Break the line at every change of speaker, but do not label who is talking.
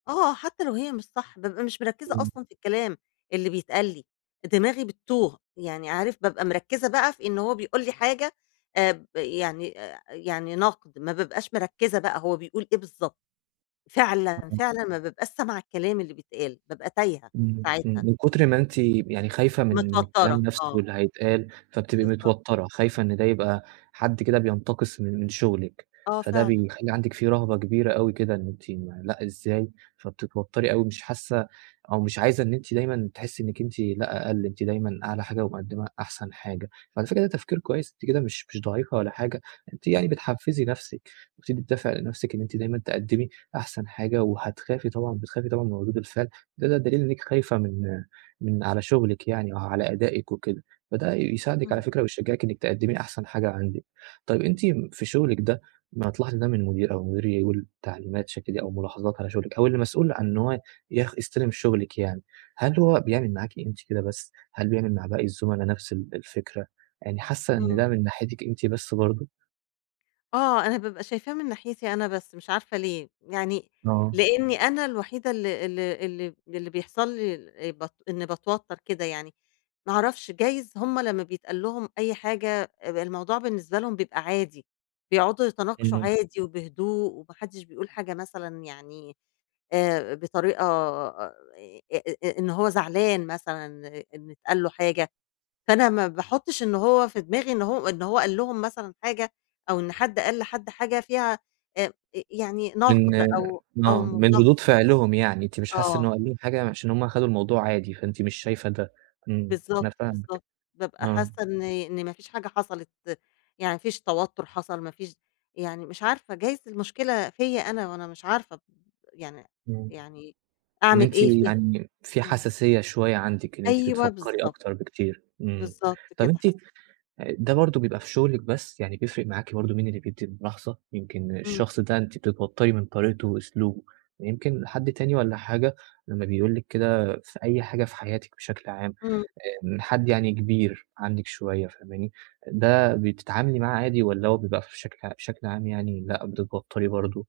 آه، حتى لو هي مش صح، بابقى مش مركِّزة أصلًا
[unintelligible]
في الكلام اللي بيتقال لي، دماغي بتّوه يعني عارف، بابقى مركِّزة بقى في إن هو بيقول لي حاجة آآ، ب يعني آآ، يعني نقد، ما بابقاش مركِّزة بقى هو بيقول إيه بالضبط، فعلًا،
[unintelligible]
فعلًا ما بابقاش سامعة الكلام اللي بيتقال، بابقى تايهة
إمم
ساعتها.
إمم، من كتر ما أنتِ يعني خايفة من من الكلام
متوترة،
نَفسه
آه.
اللي هيتقال، فبتبقي
بالضبط.
متوترة، خايفة إن ده يبقى حد كده بينتقص من من شغلِك،
آه
فده
فعلًا.
بيخلّي عندِك في رهبة كبيرة أوي كده، إن أنتِ لأ إزاي؟ فبتتوتري أوي، مش حاسة أو مش عايزة إن أنتِ دايمًا تحسي إنكِ أنتِ لا أقل، أنتِ دايمًا أعلى حاجة ومقدِمّة أحسن حاجة، وعلى فكرة ده تفكير كويس، أنتِ كده مش مش ضعيفة ولا حاجة، أنتِ يعني
إمم.
بتحفّزي نَفسِك، وبتدّي دافع لنَفسِك إن أنتِ دايمًا تقدِّمي أحسن حاجة، وهتخافي طبعًا بتخافي طبعًا من ردود الفعل، ده ده دليل إنكِ خايفة من من على شغلِك يعني أو على أدائِك وكده، فده يساعدِك على
إمم.
فكرة ويشجعِك إنكِ تقدمي أحسن حاجة عندِك، طيب أنتِ في شغلِك ده ما هتلاحظي ده من مدير أو المدير يقول تعليمات ش كده أو ملاحظات على شغلِك أو اللي مسؤول عن إن هو يخ يستلم شغلِك يعني، هل هو بيعمل معاكِ أنتِ كده بس، هل بيعمل مع باقي الزملاء نَفس ال الفكرة، يعني حاسة إن
إمم.
ده من ناحيتِك أنتِ بس برضو؟
آه، أنا بابقى شايفاها من ناحيتي أنا بس، مش عارفة ليه، يعني
آه.
لأني أنا الوحيدة ال ال اللي اللي بيحصل لي بت إني باتوتر كده يعني، ما اعرفش، جايز هُم لمّا بيتقال لهم أي حاجة الموضوع بالنسبة لهم بيبقى عادي، بيقعدوا يتناقشوا
إمم.
عادي وبهدوء، وما حدش بيقول حاجة مثلًا يعني آآ، بطريقة آآ، إن هو زعلان مثلًا إن اتقال له حاجة، فأنا ما باحطش إن هو في دماغي إن هو إن هو قال لهم مثلًا حاجة أو إن حد قال لحد حاجة فيها آآ، يعني
من
نقد أو أو
آه، من
ملاح
ردود فعلهم يعني، أنتِ مش حاسة إنه
آه.
قال لهم حاجة عشان هُم خدوا الموضوع عادي فأنتِ مش شايفة ده إمم، أنا
بالضبط،
فاهمِك،
بالضبط، بابقى
آه.
حاسة إن إن ما فيش حاجة حصلت، يعني ما فيش توتُر حصل، ما فيش يعني مش عارفة، جايز المشكلة فيَّ أنا وأنا مش عارفة، يعني
إمم،
يعني
إن
أعمل
أنتِ
إيه فيها؟
يعني في
إمم.
حساسية شوية عندِك، إن أنتِ
أيوه،
بتفكري
بالضبط.
أكتر بكتير، إمم،
بالضبط
طب
كده
أنتِ
حس
أ ده برضو بيبقى في شغلِك بس، يعني بيفرق معاكِ برضو مين اللي بيدي الملاحظة؟ يمكن
إمم.
الشخص ده أنتِ بتتوتري من طريقته وأسلوبه، يمكن حد تاني والّا حاجة لمّا بيقول لِك كده في أي حاجة في حياتِك بشكل عام،
إمم.
آآ، من حد يعني كبير عنِك شوية فاهماني، ده بتتعاملي معاه عادي والّا هو بيبقى فشكل بشكل عام يعني لأ بتتوتري برضو؟